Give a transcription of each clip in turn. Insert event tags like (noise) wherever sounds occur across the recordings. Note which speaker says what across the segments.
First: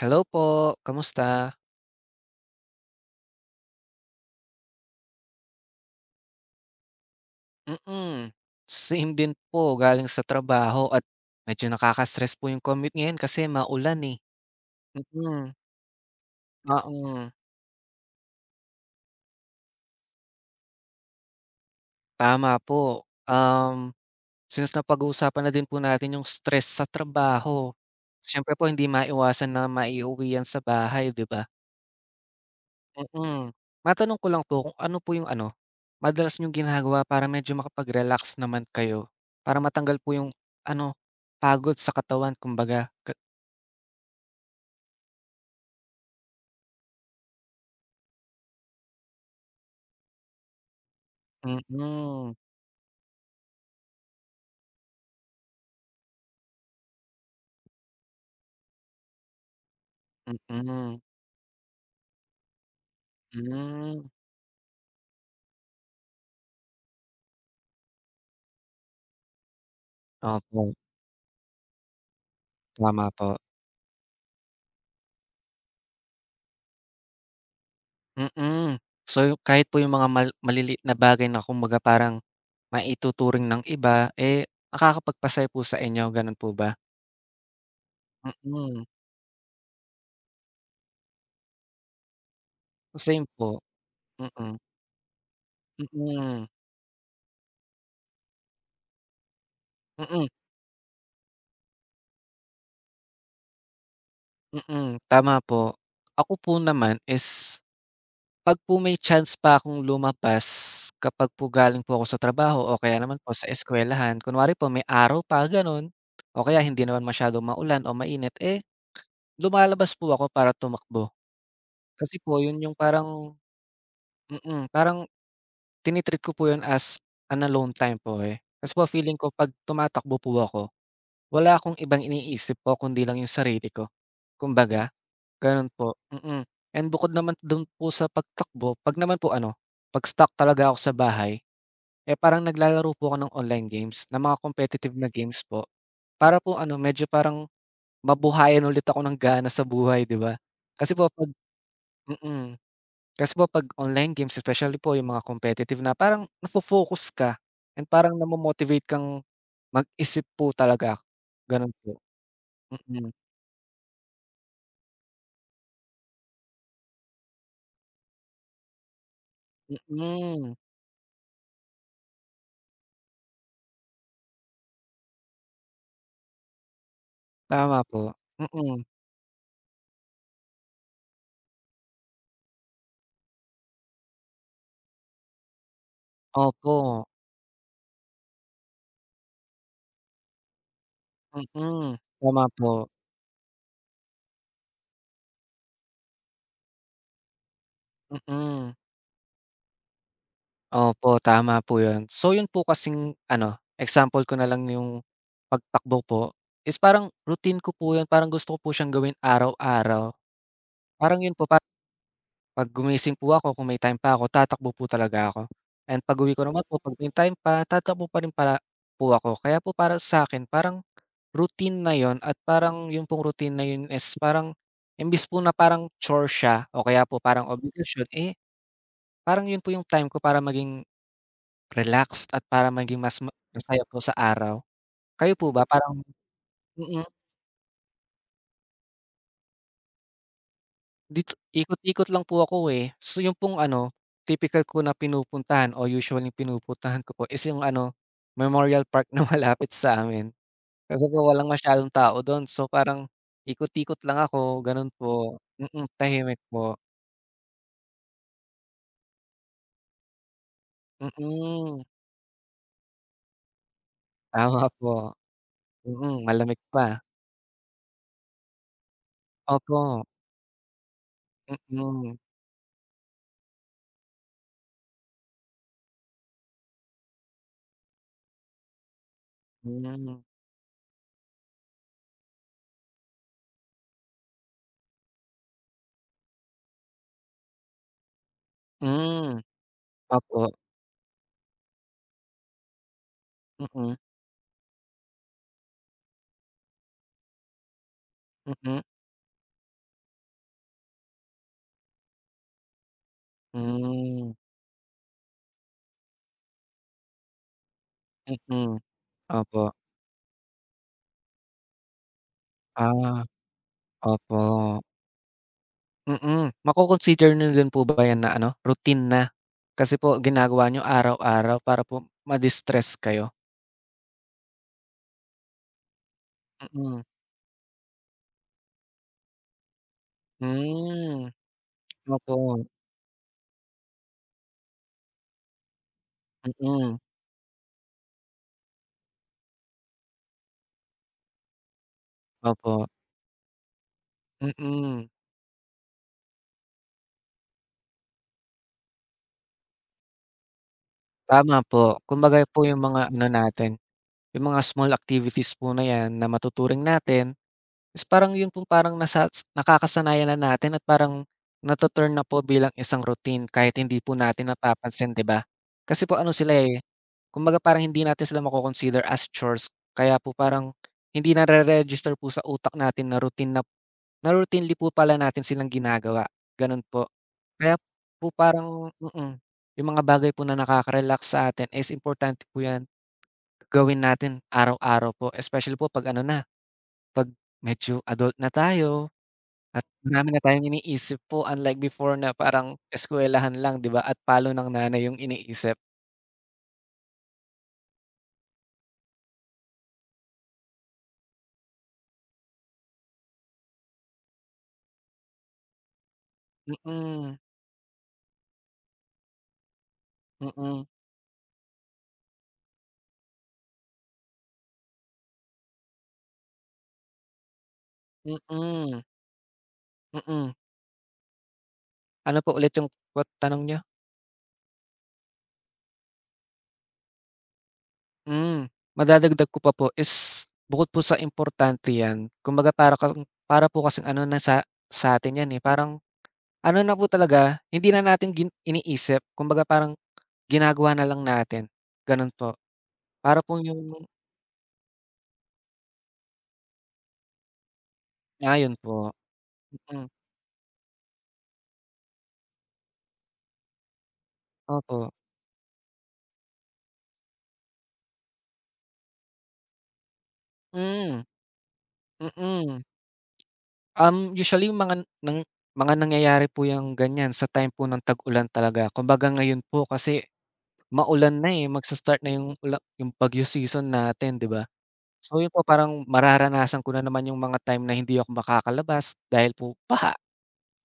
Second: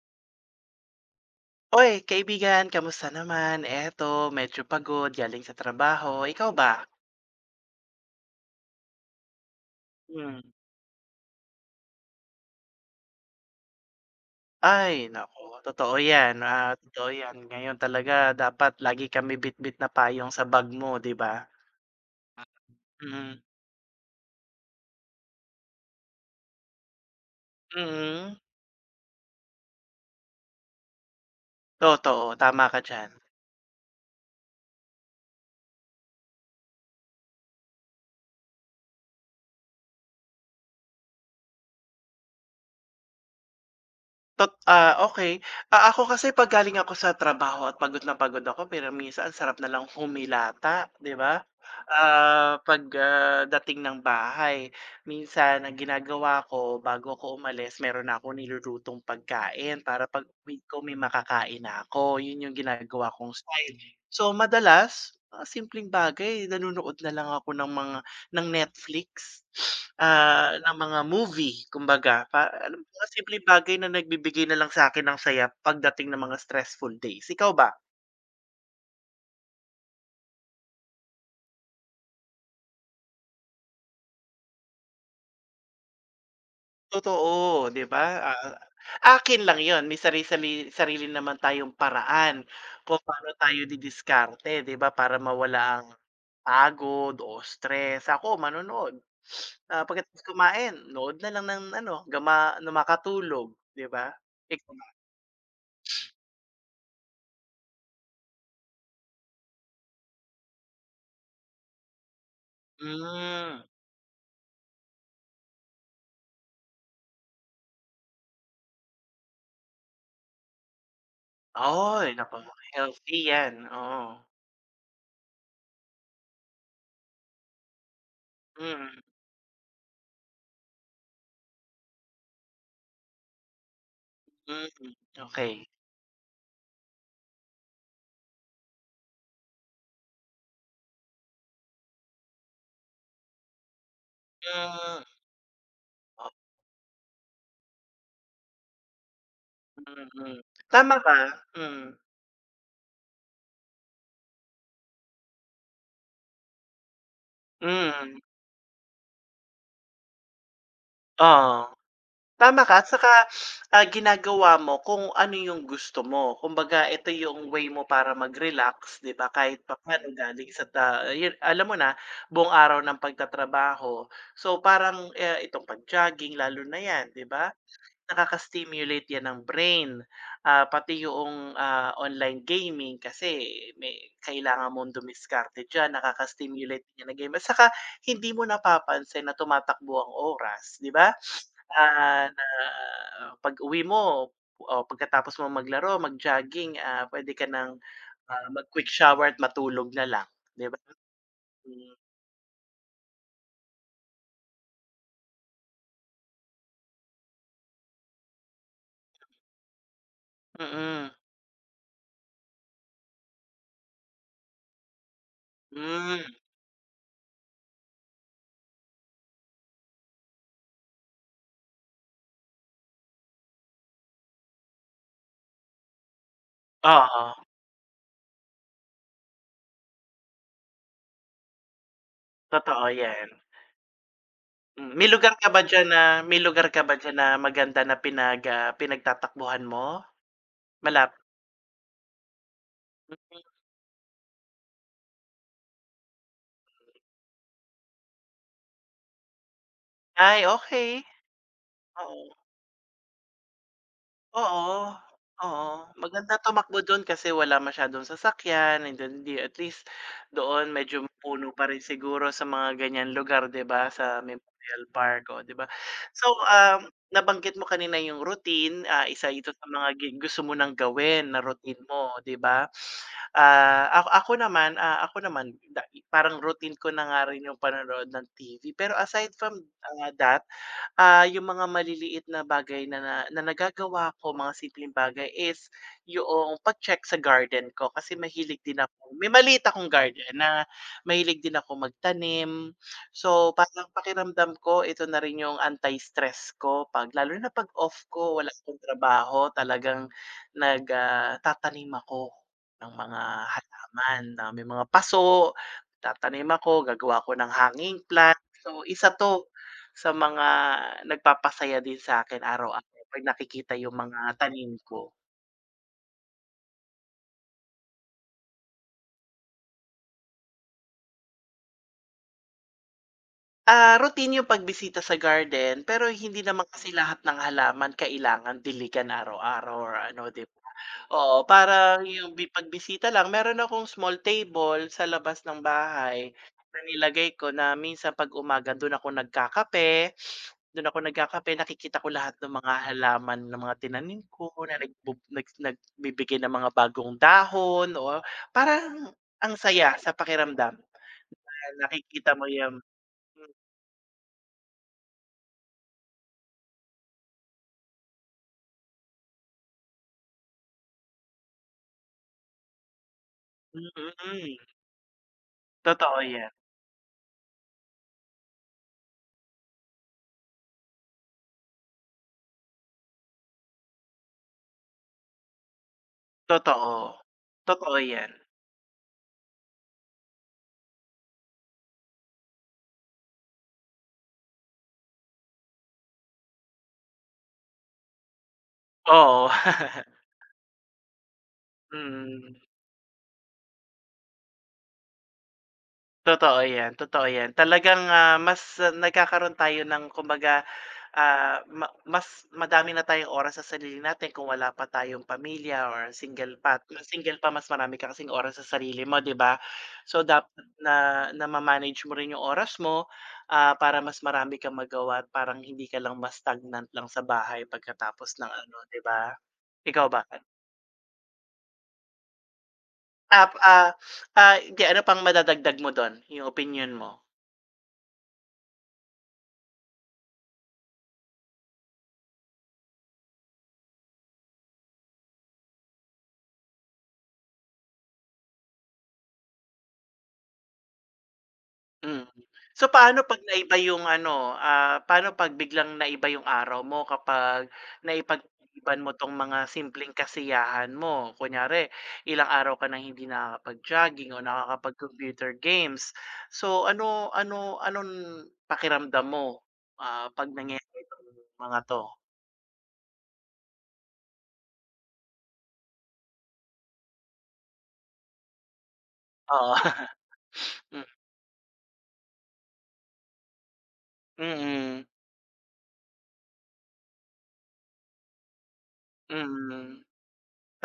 Speaker 1: Hello po, kamusta?
Speaker 2: Hoy, kaibigan, kamusta naman? Eto, medyo pagod galing sa trabaho. Ikaw ba?
Speaker 1: Mm, Same din po galing sa
Speaker 2: Hmm.
Speaker 1: trabaho at medyo nakaka-stress po yung commute ngayon kasi maulan, eh.
Speaker 2: Ay, naku,
Speaker 1: Mm,
Speaker 2: totoo 'yan, totoo
Speaker 1: oo,
Speaker 2: 'yan. Ngayon talaga dapat lagi kami bitbit na payong sa bag mo, 'di ba?
Speaker 1: tama po.
Speaker 2: Mm,
Speaker 1: Since napag-uusapan na din po natin yung stress sa trabaho,
Speaker 2: mm.
Speaker 1: siyempre po hindi maiwasan na maiuwi yan sa bahay, 'di ba?
Speaker 2: Totoo, tama ka diyan.
Speaker 1: Mm. Matanong ko lang po kung ano po yung ano, madalas niyong ginagawa para medyo makapag-relax naman kayo? Para matanggal po yung ano, pagod sa katawan kumbaga ka.
Speaker 2: Okey. Ako kasi 'pag galing ako sa trabaho at pagod na pagod ako, pero minsan sarap na lang humilata, 'di ba?
Speaker 1: Mm,
Speaker 2: 'Pag, dating ng bahay, minsan ang ginagawa ko bago ko umalis meron na ako nilulutong pagkain para pag-uwi ko may
Speaker 1: mm,
Speaker 2: makakain na ako, yun yung ginagawa kong style.
Speaker 1: hmm.
Speaker 2: So, madalas mga simpleng bagay, nanonood na lang ako ng Netflix,
Speaker 1: Opo,
Speaker 2: ng mga movie kumbaga pa alam mga
Speaker 1: tama po,
Speaker 2: simpleng bagay na nagbibigay na lang sa'kin ng saya pagdating ng mga stressful days, ikaw ba?
Speaker 1: mm. So, kahit po yung mga maliliit na bagay na kumbaga parang maituturing ng iba, eh, nakakapagpasaya po sa inyo, gano'n po ba?
Speaker 2: Totoo, 'di ba?
Speaker 1: Mm,
Speaker 2: Akin lang 'yun may sarili naman tayong paraan kung
Speaker 1: same
Speaker 2: paano
Speaker 1: po,
Speaker 2: tayo didiskarte
Speaker 1: mm,
Speaker 2: 'di ba para mawala
Speaker 1: mm,
Speaker 2: ang
Speaker 1: mm,
Speaker 2: pagod o stress. Ako manonood, pagkatapos
Speaker 1: mm,
Speaker 2: kumain nood na lang ng ano, gama na makatulog 'di ba? Ikaw ba?
Speaker 1: mm, tama po. Ako po naman is 'pag po may chance pa akong lumapas, kapag po galing po ako sa trabaho o kaya naman po sa
Speaker 2: Hmm.
Speaker 1: eskuwelahan, kunwari po may araw pa gano'n, o kaya hindi naman masyadong maulan o mainit, eh, lumalabas po ako para tumakbo.
Speaker 2: Ay
Speaker 1: Kasi
Speaker 2: naku,
Speaker 1: po 'yun yung
Speaker 2: healthy
Speaker 1: parang
Speaker 2: 'yan, oo.
Speaker 1: parang tini-treat ko po 'yun as an alone time po, eh. Kasi po
Speaker 2: Mm,
Speaker 1: feeling ko 'pag tumatakbo po ako, wala akong ibang iniisip po kundi lang yung sarili ko, kumbaga.
Speaker 2: mm, okey.
Speaker 1: Gano'n po, mm. And bukod naman do'n po sa pagtakbo, 'pag naman po ano, 'pag stuck talaga ako sa bahay, eh, parang naglalaro po ako ng online games, ng mga competitive
Speaker 2: Hmm,
Speaker 1: na games po.
Speaker 2: o
Speaker 1: Para po ano, medyo parang mabuhayan ulit ako ng gana sa buhay, 'di ba?
Speaker 2: mm.
Speaker 1: Kasi
Speaker 2: Tama
Speaker 1: po
Speaker 2: ka,
Speaker 1: 'pag
Speaker 2: hmm
Speaker 1: mm. Kasi po 'pag online games, especially po yung mga competitive na, parang nafo-focus ka and parang
Speaker 2: mm,
Speaker 1: namo-motivate kang mag-isip po talaga,
Speaker 2: oo.
Speaker 1: gano'n po.
Speaker 2: Tama ka at saka,
Speaker 1: Mm,
Speaker 2: ginagawa mo kung ano yung gusto mo. Kumbaga ito yung way mo para mag-relax, 'di ba, kahit papaano galing
Speaker 1: mm.
Speaker 2: sa yun alam mo na, buong araw ng pagtatrabaho. So, parang, itong pag-jogging lalo na 'yan, 'di ba?
Speaker 1: Tama po, mm.
Speaker 2: Nakaka-stimulate 'yan ng brain, pati yung online gaming kasi may kailangan mong dumiskarte diyan,
Speaker 1: Opo.
Speaker 2: nakaka-stimulate din 'yan ng game at saka hindi mo napapansin na tumatakbo ang oras, 'di ba?
Speaker 1: Mm,
Speaker 2: Ah,
Speaker 1: tama
Speaker 2: na
Speaker 1: po.
Speaker 2: Pag-uwi mo o pagkatapos mo maglaro, mag-jogging, puwede ka ng,
Speaker 1: Mm,
Speaker 2: mag-quick shower at matulog na lang, 'di ba?
Speaker 1: opo tama po
Speaker 2: Mm,
Speaker 1: 'yun. So 'yun po kasing ano, example ko na lang yung pagtakbo po is parang routine ko po 'yun, parang gusto ko po siyang gawin araw-araw.
Speaker 2: mm-mm.
Speaker 1: Parang 'yun po, parang 'pag gumising po ako kung may time pa ako, tatakbo po talaga ako and
Speaker 2: Mm.
Speaker 1: pag-uwi ko naman po 'pag may time pa, tatakbo pa rin pala po ako. Kaya po para sa'kin parang routine na 'yun at parang 'yun pong routine na 'yun is parang imbes po na parang chore siya o
Speaker 2: Hmm,
Speaker 1: kaya po parang
Speaker 2: oo,
Speaker 1: obligasyon, eh. Parang yun po yung time ko para maging relaxed at para
Speaker 2: totoo
Speaker 1: maging mas
Speaker 2: 'yan.
Speaker 1: masaya po sa araw.
Speaker 2: Hmm,
Speaker 1: Kayo po ba parang
Speaker 2: may lugar ka ba
Speaker 1: mm,
Speaker 2: diyan na maganda na pinagtatakbuhan mo? Malap
Speaker 1: dito ikot-ikot lang po ako, eh. So yun pong ano, tipikal ko na pinupuntahan o usually pinupuntahan ko po is yung ano, Memorial Park na (laughs) malapit sa amin.
Speaker 2: ay, okay.
Speaker 1: Kasi po walang masyadong tao
Speaker 2: Oo.
Speaker 1: dun. So parang ikot-ikot lang ako, ganun
Speaker 2: Oo,
Speaker 1: po.
Speaker 2: oo. Maganda
Speaker 1: Tahimik po.
Speaker 2: tumakbo dun kasi wala masyadong sasakyan and then di at least doon medyo puno pa rin
Speaker 1: Mm,
Speaker 2: siguro sa mga ganyan lugar 'di ba, sa
Speaker 1: tama
Speaker 2: Memorial
Speaker 1: po.
Speaker 2: Park, o 'di ba? So,
Speaker 1: Malamig pa.
Speaker 2: nabanggit mo kanina yung routine, isa ito sa
Speaker 1: Opo,
Speaker 2: mga gusto mo ng gawin na routine mo,
Speaker 1: mm.
Speaker 2: 'di ba? Ah, ako ako naman, ah, ako naman da parang routine ko na nga rin yung panonood ng TV pero aside from,
Speaker 1: Mm.
Speaker 2: that yung mga maliliit na bagay na na na nagagawa ko, mga simpleng bagay is yung pag-check sa garden ko kasi mahilig din
Speaker 1: Hmm,
Speaker 2: ako may
Speaker 1: hmm,
Speaker 2: maliit akong garden
Speaker 1: opo.
Speaker 2: na mahilig din ako magtanim. So, parang
Speaker 1: Mm,
Speaker 2: pakiramdam ko ito na rin yung anti-stress ko 'pag lalo na 'pag off ko, wala akong
Speaker 1: mm,
Speaker 2: trabaho, talagang nagtatanim ako ng mga halaman
Speaker 1: hmm,
Speaker 2: na may mga paso, tatanim ako, gagawa ko ng hanging plant.
Speaker 1: mm.
Speaker 2: So, isa 'to
Speaker 1: Opo,
Speaker 2: sa mga nagpapasaya din sa'kin araw-araw
Speaker 1: ah,
Speaker 2: 'pag nakikita yung mga
Speaker 1: opo,
Speaker 2: tanim ko.
Speaker 1: mm. Mako-consider niyo din po ba 'yan na ano, routine na? Kasi po ginagawa niyo araw-araw para po ma-distress kayo?
Speaker 2: Routine yung pagbisita sa garden, pero hindi naman kasi
Speaker 1: Mm,
Speaker 2: lahat ng halaman kailangan diligan araw-araw or ano, 'di ba?
Speaker 1: hmm,
Speaker 2: Oo, parang yung
Speaker 1: opo,
Speaker 2: pagbisita lang. Meron akong small table sa labas ng bahay na
Speaker 1: mm,
Speaker 2: nilagay ko na minsan 'pag umaga do'n ako nagkakape. Nakikita ko lahat ng mga
Speaker 1: opo,
Speaker 2: halaman ng mga tinanim ko na
Speaker 1: mm.
Speaker 2: nagbu nag nagbibigay ng mga bagong dahon o parang ang saya sa pakiramdam,
Speaker 1: Tama po,
Speaker 2: nakikita
Speaker 1: kumbaga
Speaker 2: mo
Speaker 1: po
Speaker 2: yung
Speaker 1: yung mga ano natin, yung mga small activities po na 'yan na matuturing natin is parang yun pong parang nasa nakakasanayan na natin at parang nato-turn na po bilang isang routine kahit hindi po natin
Speaker 2: mm,
Speaker 1: napapansin, 'di ba? Kasi po
Speaker 2: totoo
Speaker 1: ano
Speaker 2: yan,
Speaker 1: sila, eh, kumbaga parang hindi natin sila mako-consider as chores kaya po parang hindi nare-register po sa utak natin na routine na na routinely po pala natin silang ginagawa, ganun
Speaker 2: totoo.
Speaker 1: po. Kaya
Speaker 2: Totoo
Speaker 1: po
Speaker 2: yan,
Speaker 1: parang yung mga bagay po na nakaka-relax sa atin is importante po 'yan gawin natin araw-araw po, especially po 'pag ano na, 'pag medyo adult na tayo.
Speaker 2: oo.
Speaker 1: At
Speaker 2: (laughs)
Speaker 1: marami na tayong iniisip po unlike before na
Speaker 2: Mm,
Speaker 1: parang eskuwelahan lang 'di ba at palo ng nanay yung iniisip.
Speaker 2: totoo yan, totoo yan. Talagang, mas nagkakaroon tayo ng kumbaga, ah, ma mas madami na tayong oras sa sarili natin kung wala pa tayong pamilya or single pa at single
Speaker 1: Mm,
Speaker 2: pa mas marami ka kasing oras sa sarili mo, 'di ba? So, dapat
Speaker 1: mm,
Speaker 2: na na ma-manage mo rin yung oras mo, para mas marami kang magawa at parang hindi ka lang mas stagnant lang sa bahay pagkatapos ng ano, 'di
Speaker 1: mm,
Speaker 2: ba? Ikaw ba?
Speaker 1: mm. Ano po ulit yung
Speaker 2: Ap
Speaker 1: tanong niyo?
Speaker 2: ah, Hindi ano pang madadagdag mo don? Yung opinyon mo?
Speaker 1: Hmm, madadagdag ko pa po is bukod po sa importante 'yan kumbaga para kang para po kasing ano na sa'tin 'yan, eh, parang ano na po talaga hindi na natin iniisip kumbaga parang ginagawa na lang natin,
Speaker 2: Mm.
Speaker 1: gano'n po.
Speaker 2: So,
Speaker 1: Para po yung
Speaker 2: paano 'pag biglang naiba yung araw mo kapag
Speaker 1: ah, 'yun
Speaker 2: naipagpaliban
Speaker 1: po,
Speaker 2: mo 'tong mga
Speaker 1: mm,
Speaker 2: simpleng kasiyahan mo? Kunyari, ilang araw ka nang hindi nakakapag-jogging o
Speaker 1: opo.
Speaker 2: nakakapag-computer games. So, ano ano anong pakiramdam mo, 'pag nangyari
Speaker 1: Hmm,
Speaker 2: itong mga 'to?
Speaker 1: mm. Usually nang mga nangyayari po yung ganyan sa time po ng tag-ulan talaga. Kumbaga ngayon
Speaker 2: Oo.
Speaker 1: po kasi
Speaker 2: (laughs)
Speaker 1: maulan na, eh, magsa-start na yung ula yung bagyo season natin, 'di ba?
Speaker 2: Mm,
Speaker 1: So yun po parang mararanasan ko na naman yung mga time na hindi ako makakalabas
Speaker 2: mm,
Speaker 1: dahil po
Speaker 2: mm,
Speaker 1: baha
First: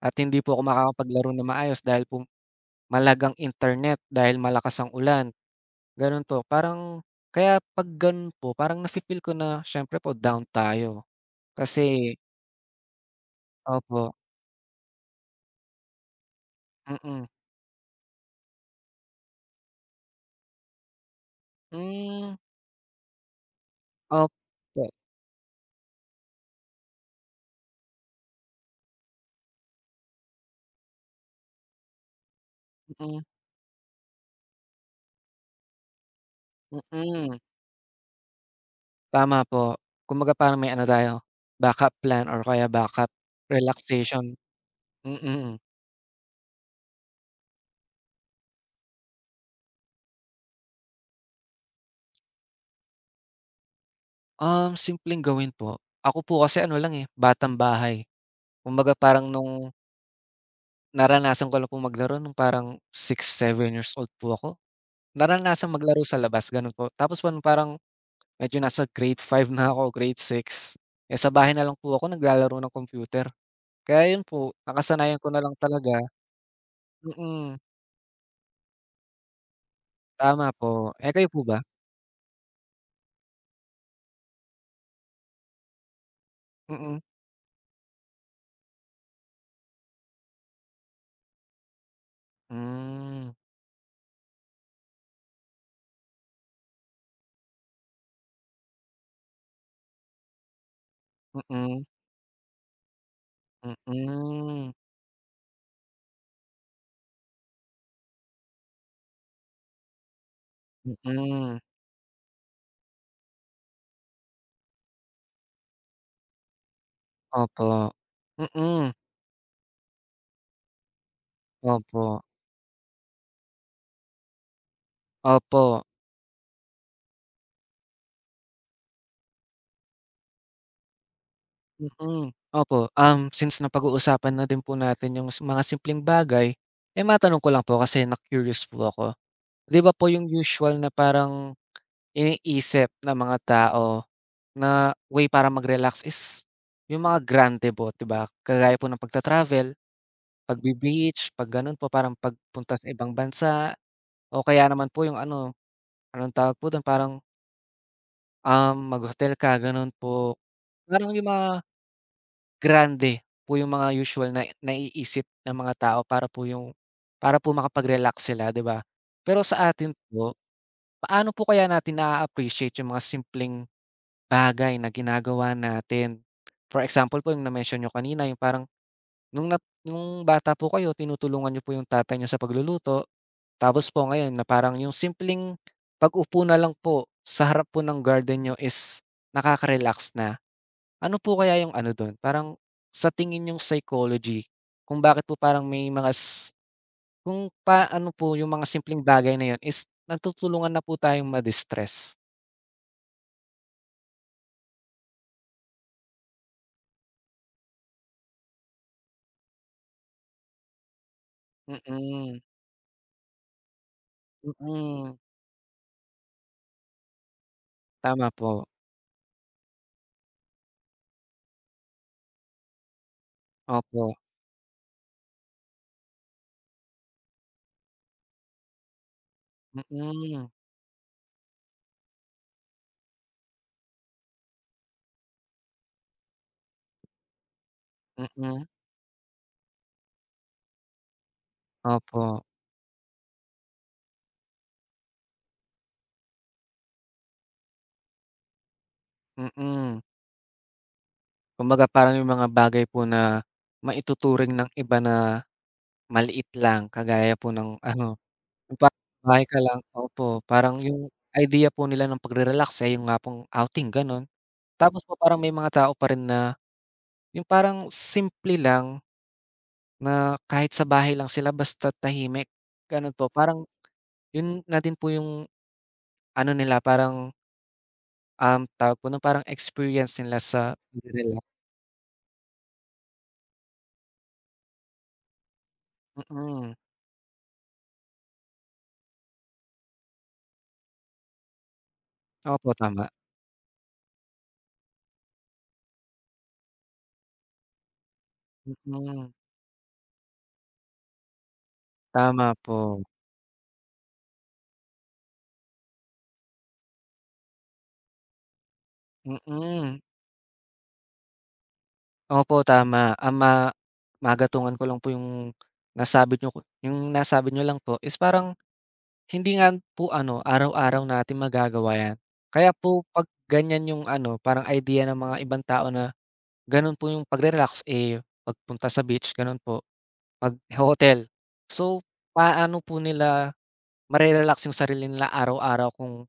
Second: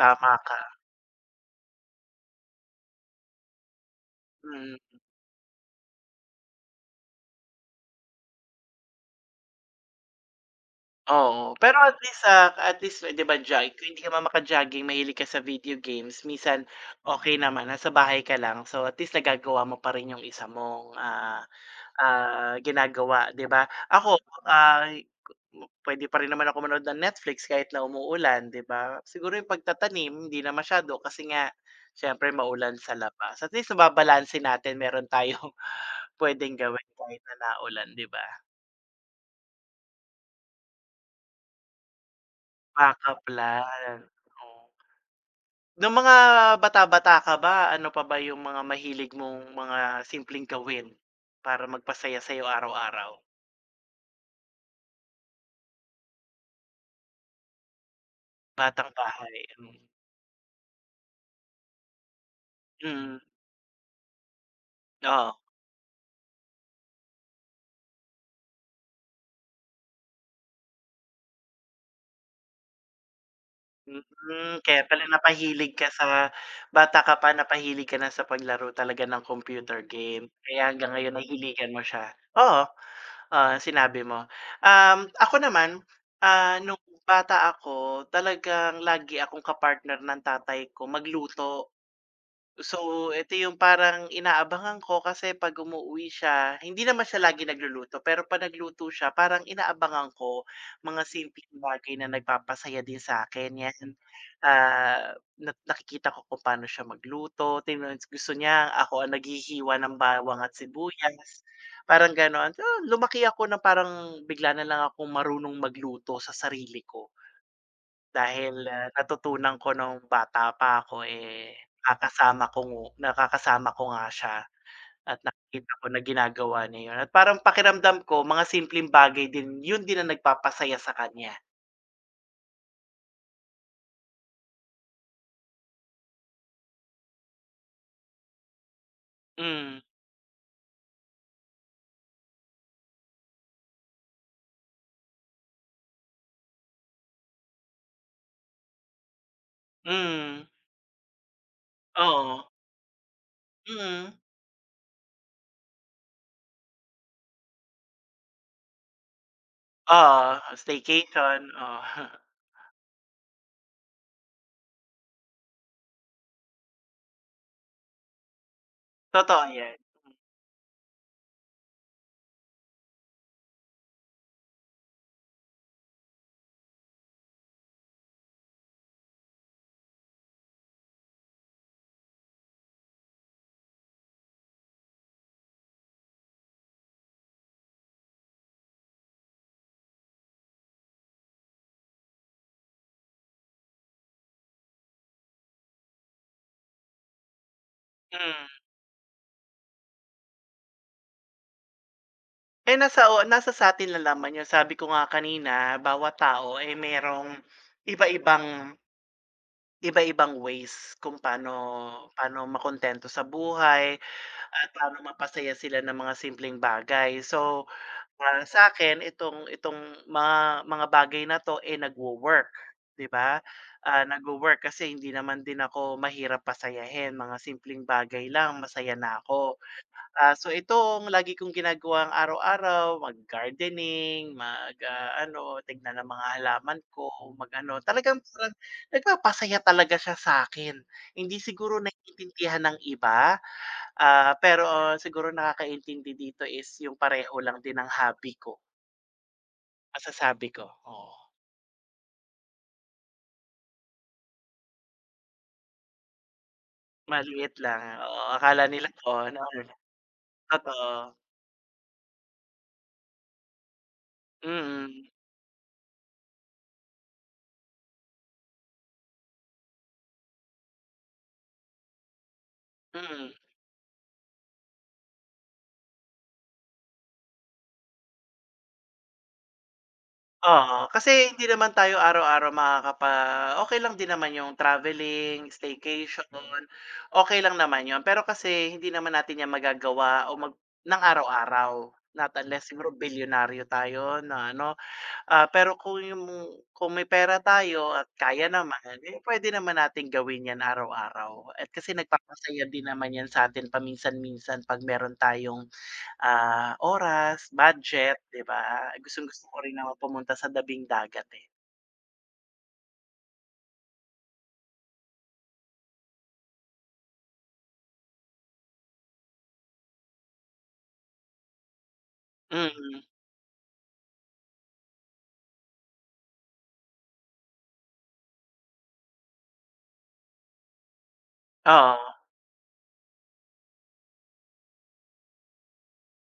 Speaker 1: at hindi po
Speaker 2: ka.
Speaker 1: ako makakapaglaro na maayos dahil po malagang internet dahil
Speaker 2: Mm,
Speaker 1: malakas ang ulan, gano'n po. Parang kaya 'pag gano'n po parang nafi-feel ko na siyempre po down tayo
Speaker 2: oo. Pero at
Speaker 1: kasi
Speaker 2: least, at least eh, 'di ba kung hindi
Speaker 1: opo,
Speaker 2: ka man maka-jogging mahilig ka sa video games minsan
Speaker 1: mm.
Speaker 2: okey naman nasa bahay ka lang so at least nagagawa mo pa rin yung isa mong,
Speaker 1: Hmm.
Speaker 2: ginagawa 'di ba? Ako,
Speaker 1: Opo,
Speaker 2: ah, puwede pa rin naman ako manood ng Netflix kahit na umuulan 'di ba? Siguro yung pagtatanim hindi na masyado kasi nga siyempre maulan sa
Speaker 1: mm,
Speaker 2: labas. At least nababalanse natin meron tayong (laughs) puwedeng gawin kahit na
Speaker 1: mm.
Speaker 2: naulan 'di ba?
Speaker 1: Tama po. Kumbaga parang may ano tayo, backup plan or kaya backup
Speaker 2: Backup plan,
Speaker 1: relaxation,
Speaker 2: oo.
Speaker 1: mm.
Speaker 2: Nung mga bata-bata ka ba, ano pa ba yung mga mahilig mong mga simpleng gawin para magpasaya sa'yo araw-araw?
Speaker 1: Simpleng gawin po, ako po kasi ano lang, eh, batang bahay.
Speaker 2: Batang
Speaker 1: Kumbaga parang
Speaker 2: bahay,
Speaker 1: nung
Speaker 2: hmm,
Speaker 1: naranasan ko lang po maglaro nung parang
Speaker 2: mm,
Speaker 1: six seven years old po ako.
Speaker 2: oo.
Speaker 1: Naranasan maglaro sa labas, gano'n po. Tapos po nung parang medyo nasa grade 5 na ako, grade 6 eh, sa bahay na lang po ako naglalaro ng computer. Kaya 'yun po,
Speaker 2: Mm, kaya pala
Speaker 1: nakasanayan ko na lang
Speaker 2: napahilig ka
Speaker 1: talaga,
Speaker 2: sa bata ka pa
Speaker 1: mm.
Speaker 2: napahilig ka na sa paglaro talaga ng computer game,
Speaker 1: Tama
Speaker 2: kaya
Speaker 1: po.
Speaker 2: hanggang
Speaker 1: Eh,
Speaker 2: ngayon
Speaker 1: kayo po ba?
Speaker 2: nahihiligan mo siya. Oo, sinabi mo. Ako naman, nung
Speaker 1: Mm,
Speaker 2: bata ako talagang lagi akong kapartner ng tatay ko magluto. So,
Speaker 1: hmm,
Speaker 2: eto yung parang inaabangan ko kasi 'pag umuuwi siya, hindi naman siya lagi nagluluto, pero 'pag nagluto siya parang inaabangan ko mga simpleng
Speaker 1: mm,
Speaker 2: bagay na nagpapasaya din sa akin 'yan.
Speaker 1: mm,
Speaker 2: Na nakikita ko kung paano siya magluto, tingnan gusto niya ako ang naghihiwa ng bawang at sibuyas,
Speaker 1: mm.
Speaker 2: parang gano'n. So, lumaki ako na parang bigla na lang akong marunong magluto sa sarili ko.
Speaker 1: Opo.
Speaker 2: Dahil,
Speaker 1: Mm.
Speaker 2: natutunan ko nung bata pa ako, eh,
Speaker 1: Opo,
Speaker 2: nakakasama ko nga siya at
Speaker 1: opo.
Speaker 2: nakikita ko na ginagawa niya yun at parang pakiramdam ko mga simpleng bagay din yun din ang nagpapasaya sa kanya.
Speaker 1: Mm, opo. Since napag-uusapan na din po natin yung mga simpleng bagay, eh, matanong ko lang po kasi na-curious po ako. 'Di
Speaker 2: Hmm,
Speaker 1: ba po yung usual na parang iniisip ng mga tao na way para mag-relax is yung mga grande po, 'di ba? Kagaya po ng pagta-travel.
Speaker 2: mm,
Speaker 1: Pagbe-beach, 'pag gano'n po parang
Speaker 2: oo,
Speaker 1: pagpunta sa ibang bansa
Speaker 2: mm,
Speaker 1: o kaya naman po yung ano, anong tawag po dun, parang, mag-hotel ka gano'n
Speaker 2: oo,
Speaker 1: po. Parang yung
Speaker 2: staycation,
Speaker 1: mga
Speaker 2: oo, (laughs)
Speaker 1: grande po yung mga usual na naiisip ng mga tao para po makapag-relax sila, 'di ba? Pero
Speaker 2: totoo
Speaker 1: sa
Speaker 2: yan,
Speaker 1: atin po, paano po kaya natin naa-appreciate yung mga simpleng bagay na ginagawa natin? For example po yung na-mention niyo kanina, yung parang nung nung bata po kayo tinutulungan niyo po yung tatay niyo sa pagluluto. Tapos po ngayon na parang yung simpleng pag-upo na lang po sa harap po ng garden niyo is nakaka-relax na. Ano po kaya yung ano dun, parang sa tingin yung psychology kung bakit po parang may mga kung pa ano po
Speaker 2: mm.
Speaker 1: yung mga simpleng bagay na yun is natutulungan na po tayong ma-distress?
Speaker 2: Eh, nasa sa'tin lang naman yun sabi ko nga kanina bawat tao, eh, merong iba-ibang Iba-ibang ways kung paano
Speaker 1: Mm,
Speaker 2: paano makontento sa buhay at paano
Speaker 1: mm.
Speaker 2: mapasaya sila ng mga simpleng bagay. So,
Speaker 1: Tama
Speaker 2: para
Speaker 1: po,
Speaker 2: sa akin itong itong mga bagay na 'to, eh, nagwo-work, 'di ba?
Speaker 1: opo.
Speaker 2: Nagwo-work kasi hindi naman din ako mahirap pasayahin, mga simpleng bagay lang masaya na ako. So
Speaker 1: Mm,
Speaker 2: ito ang lagi kong ginagawang araw-araw, mag-gardening, ano, tignan ng mga halaman ko, mag-ano, talagang parang
Speaker 1: mm.
Speaker 2: nagpapasaya talaga siya sa akin. Hindi siguro
Speaker 1: Opo,
Speaker 2: naiintindihan ng iba, pero siguro nakakaintindi dito is yung pareho lang din ng hobby ko,
Speaker 1: mm.
Speaker 2: masasabi ko, oo.
Speaker 1: Kumbaga parang yung mga bagay po na maituturing ng iba na maliit lang kagaya po
Speaker 2: Maliit lang,
Speaker 1: ng (laughs) ano,
Speaker 2: oo, akala
Speaker 1: yung
Speaker 2: nila
Speaker 1: parang
Speaker 2: oo,
Speaker 1: bahay ka lang opo, parang yung
Speaker 2: totoo,
Speaker 1: idea po nila ng pagre-relax eh, yung nga pong outing gano'n. Tapos
Speaker 2: mm,
Speaker 1: po parang may mga tao pa rin na yung parang simple lang na kahit sa bahay lang sila basta tahimik, gano'n po.
Speaker 2: mm.
Speaker 1: Parang yun na din po yung ano nila parang, tawag po nun parang experience nila sa
Speaker 2: Oo, kasi
Speaker 1: pagre-relax,
Speaker 2: hindi naman tayo araw-araw okay lang din naman yung traveling, staycation,
Speaker 1: mm.
Speaker 2: okay lang naman yun. Pero kasi hindi naman natin yan magagawa o ng araw-araw, not unless
Speaker 1: Opo,
Speaker 2: siguro
Speaker 1: tama,
Speaker 2: bilyonaryo tayo na ano. Pero kung may pera tayo at kaya naman, eh,
Speaker 1: mm.
Speaker 2: pwede naman natin gawin yan araw-araw at kasi
Speaker 1: Tama
Speaker 2: nagpapasaya
Speaker 1: po,
Speaker 2: din naman yan sa atin paminsan-minsan 'pag meron tayong oras, budget, 'di ba? Gustong-gusto ko rin naman
Speaker 1: mm.
Speaker 2: pumunta sa tabing dagat, eh.
Speaker 1: Opo, tama. Ang maagatungan ko lang po yung nasabi niyo lang po is parang hindi nga po ano, araw-araw natin magagawa 'yan. Kaya
Speaker 2: Mm,
Speaker 1: po 'pag ganyan yung ano, parang idea ng mga ibang tao na gano'n po yung pagre-relax, eh, pagpunta sa beach, gano'n po, pagho-hotel.
Speaker 2: oo,
Speaker 1: So, paano po nila yung sarili nila araw-araw kung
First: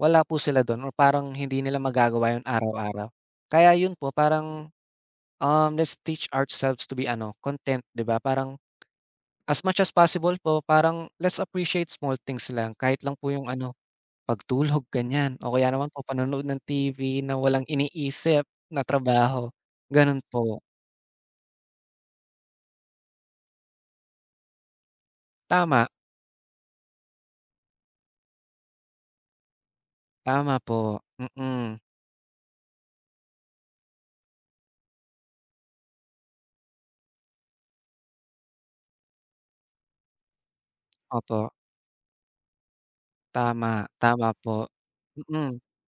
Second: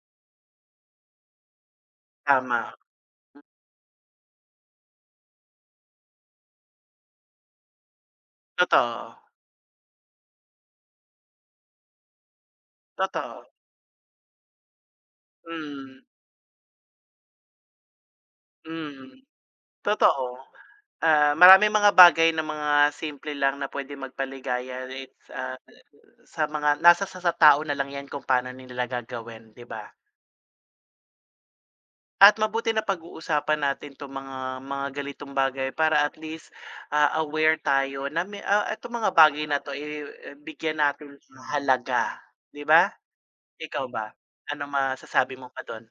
Speaker 1: wala po sila do'n or parang hindi nila magagawa yun
Speaker 2: tama.
Speaker 1: araw-araw. Kaya yun po, parang let's teach ourselves to be ano, content, 'di ba? Parang
Speaker 2: Totoo,
Speaker 1: as much as possible po, parang let's appreciate small things lang. Kahit lang po
Speaker 2: totoo.
Speaker 1: yung ano, pagtulog, ganyan. O kaya naman
Speaker 2: Mm,
Speaker 1: po panonood ng TV na walang iniisip na
Speaker 2: mm,
Speaker 1: trabaho, ganun
Speaker 2: totoo.
Speaker 1: po.
Speaker 2: Maraming mga bagay na mga simple lang na puwede magpaligaya
Speaker 1: Tama,
Speaker 2: sa mga nasa sa tao na lang 'yan kung paano nila gagawin, 'di ba?
Speaker 1: tama po. Mm,
Speaker 2: At mabuti na pag uusapan natin 'tong mga galitong bagay para at least, aware tayo na may itong mga bagay na 'to, eh, bigyan natin ng
Speaker 1: opo.
Speaker 2: halaga, 'di ba? Ikaw
Speaker 1: Tama,
Speaker 2: ba?
Speaker 1: tama
Speaker 2: Ano
Speaker 1: po.
Speaker 2: masasabi mo
Speaker 1: Mm,
Speaker 2: pa do'n?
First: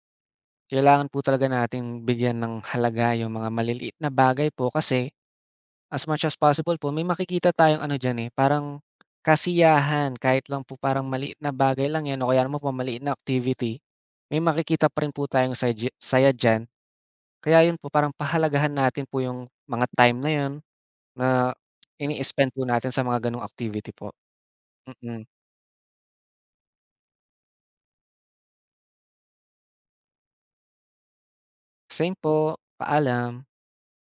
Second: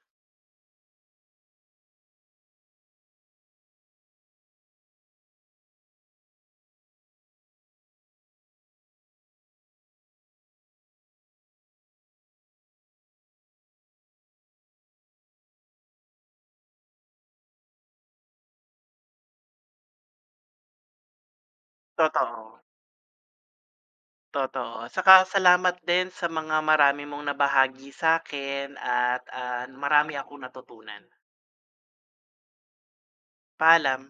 Speaker 1: Kailangan po talaga nating bigyan ng halaga yung mga maliliit na bagay po kasi as much as possible po may makikita tayong ano diyan, eh, parang kasiyahan kahit lang po parang maliit na bagay lang 'yan o kaya naman po maliit na activity, may makikita pa rin po tayong saya diyan. Kaya 'yun po parang pahalagahan natin po yung mga time na 'yun na ini-spend
Speaker 2: Totoo,
Speaker 1: po natin sa mga gano'ng activity po.
Speaker 2: totoo. Saka
Speaker 1: Mm.
Speaker 2: salamat din sa mga marami mong nabahagi sa akin at, marami akong natutunan.
Speaker 1: Same po, paalam.
Speaker 2: Paalam.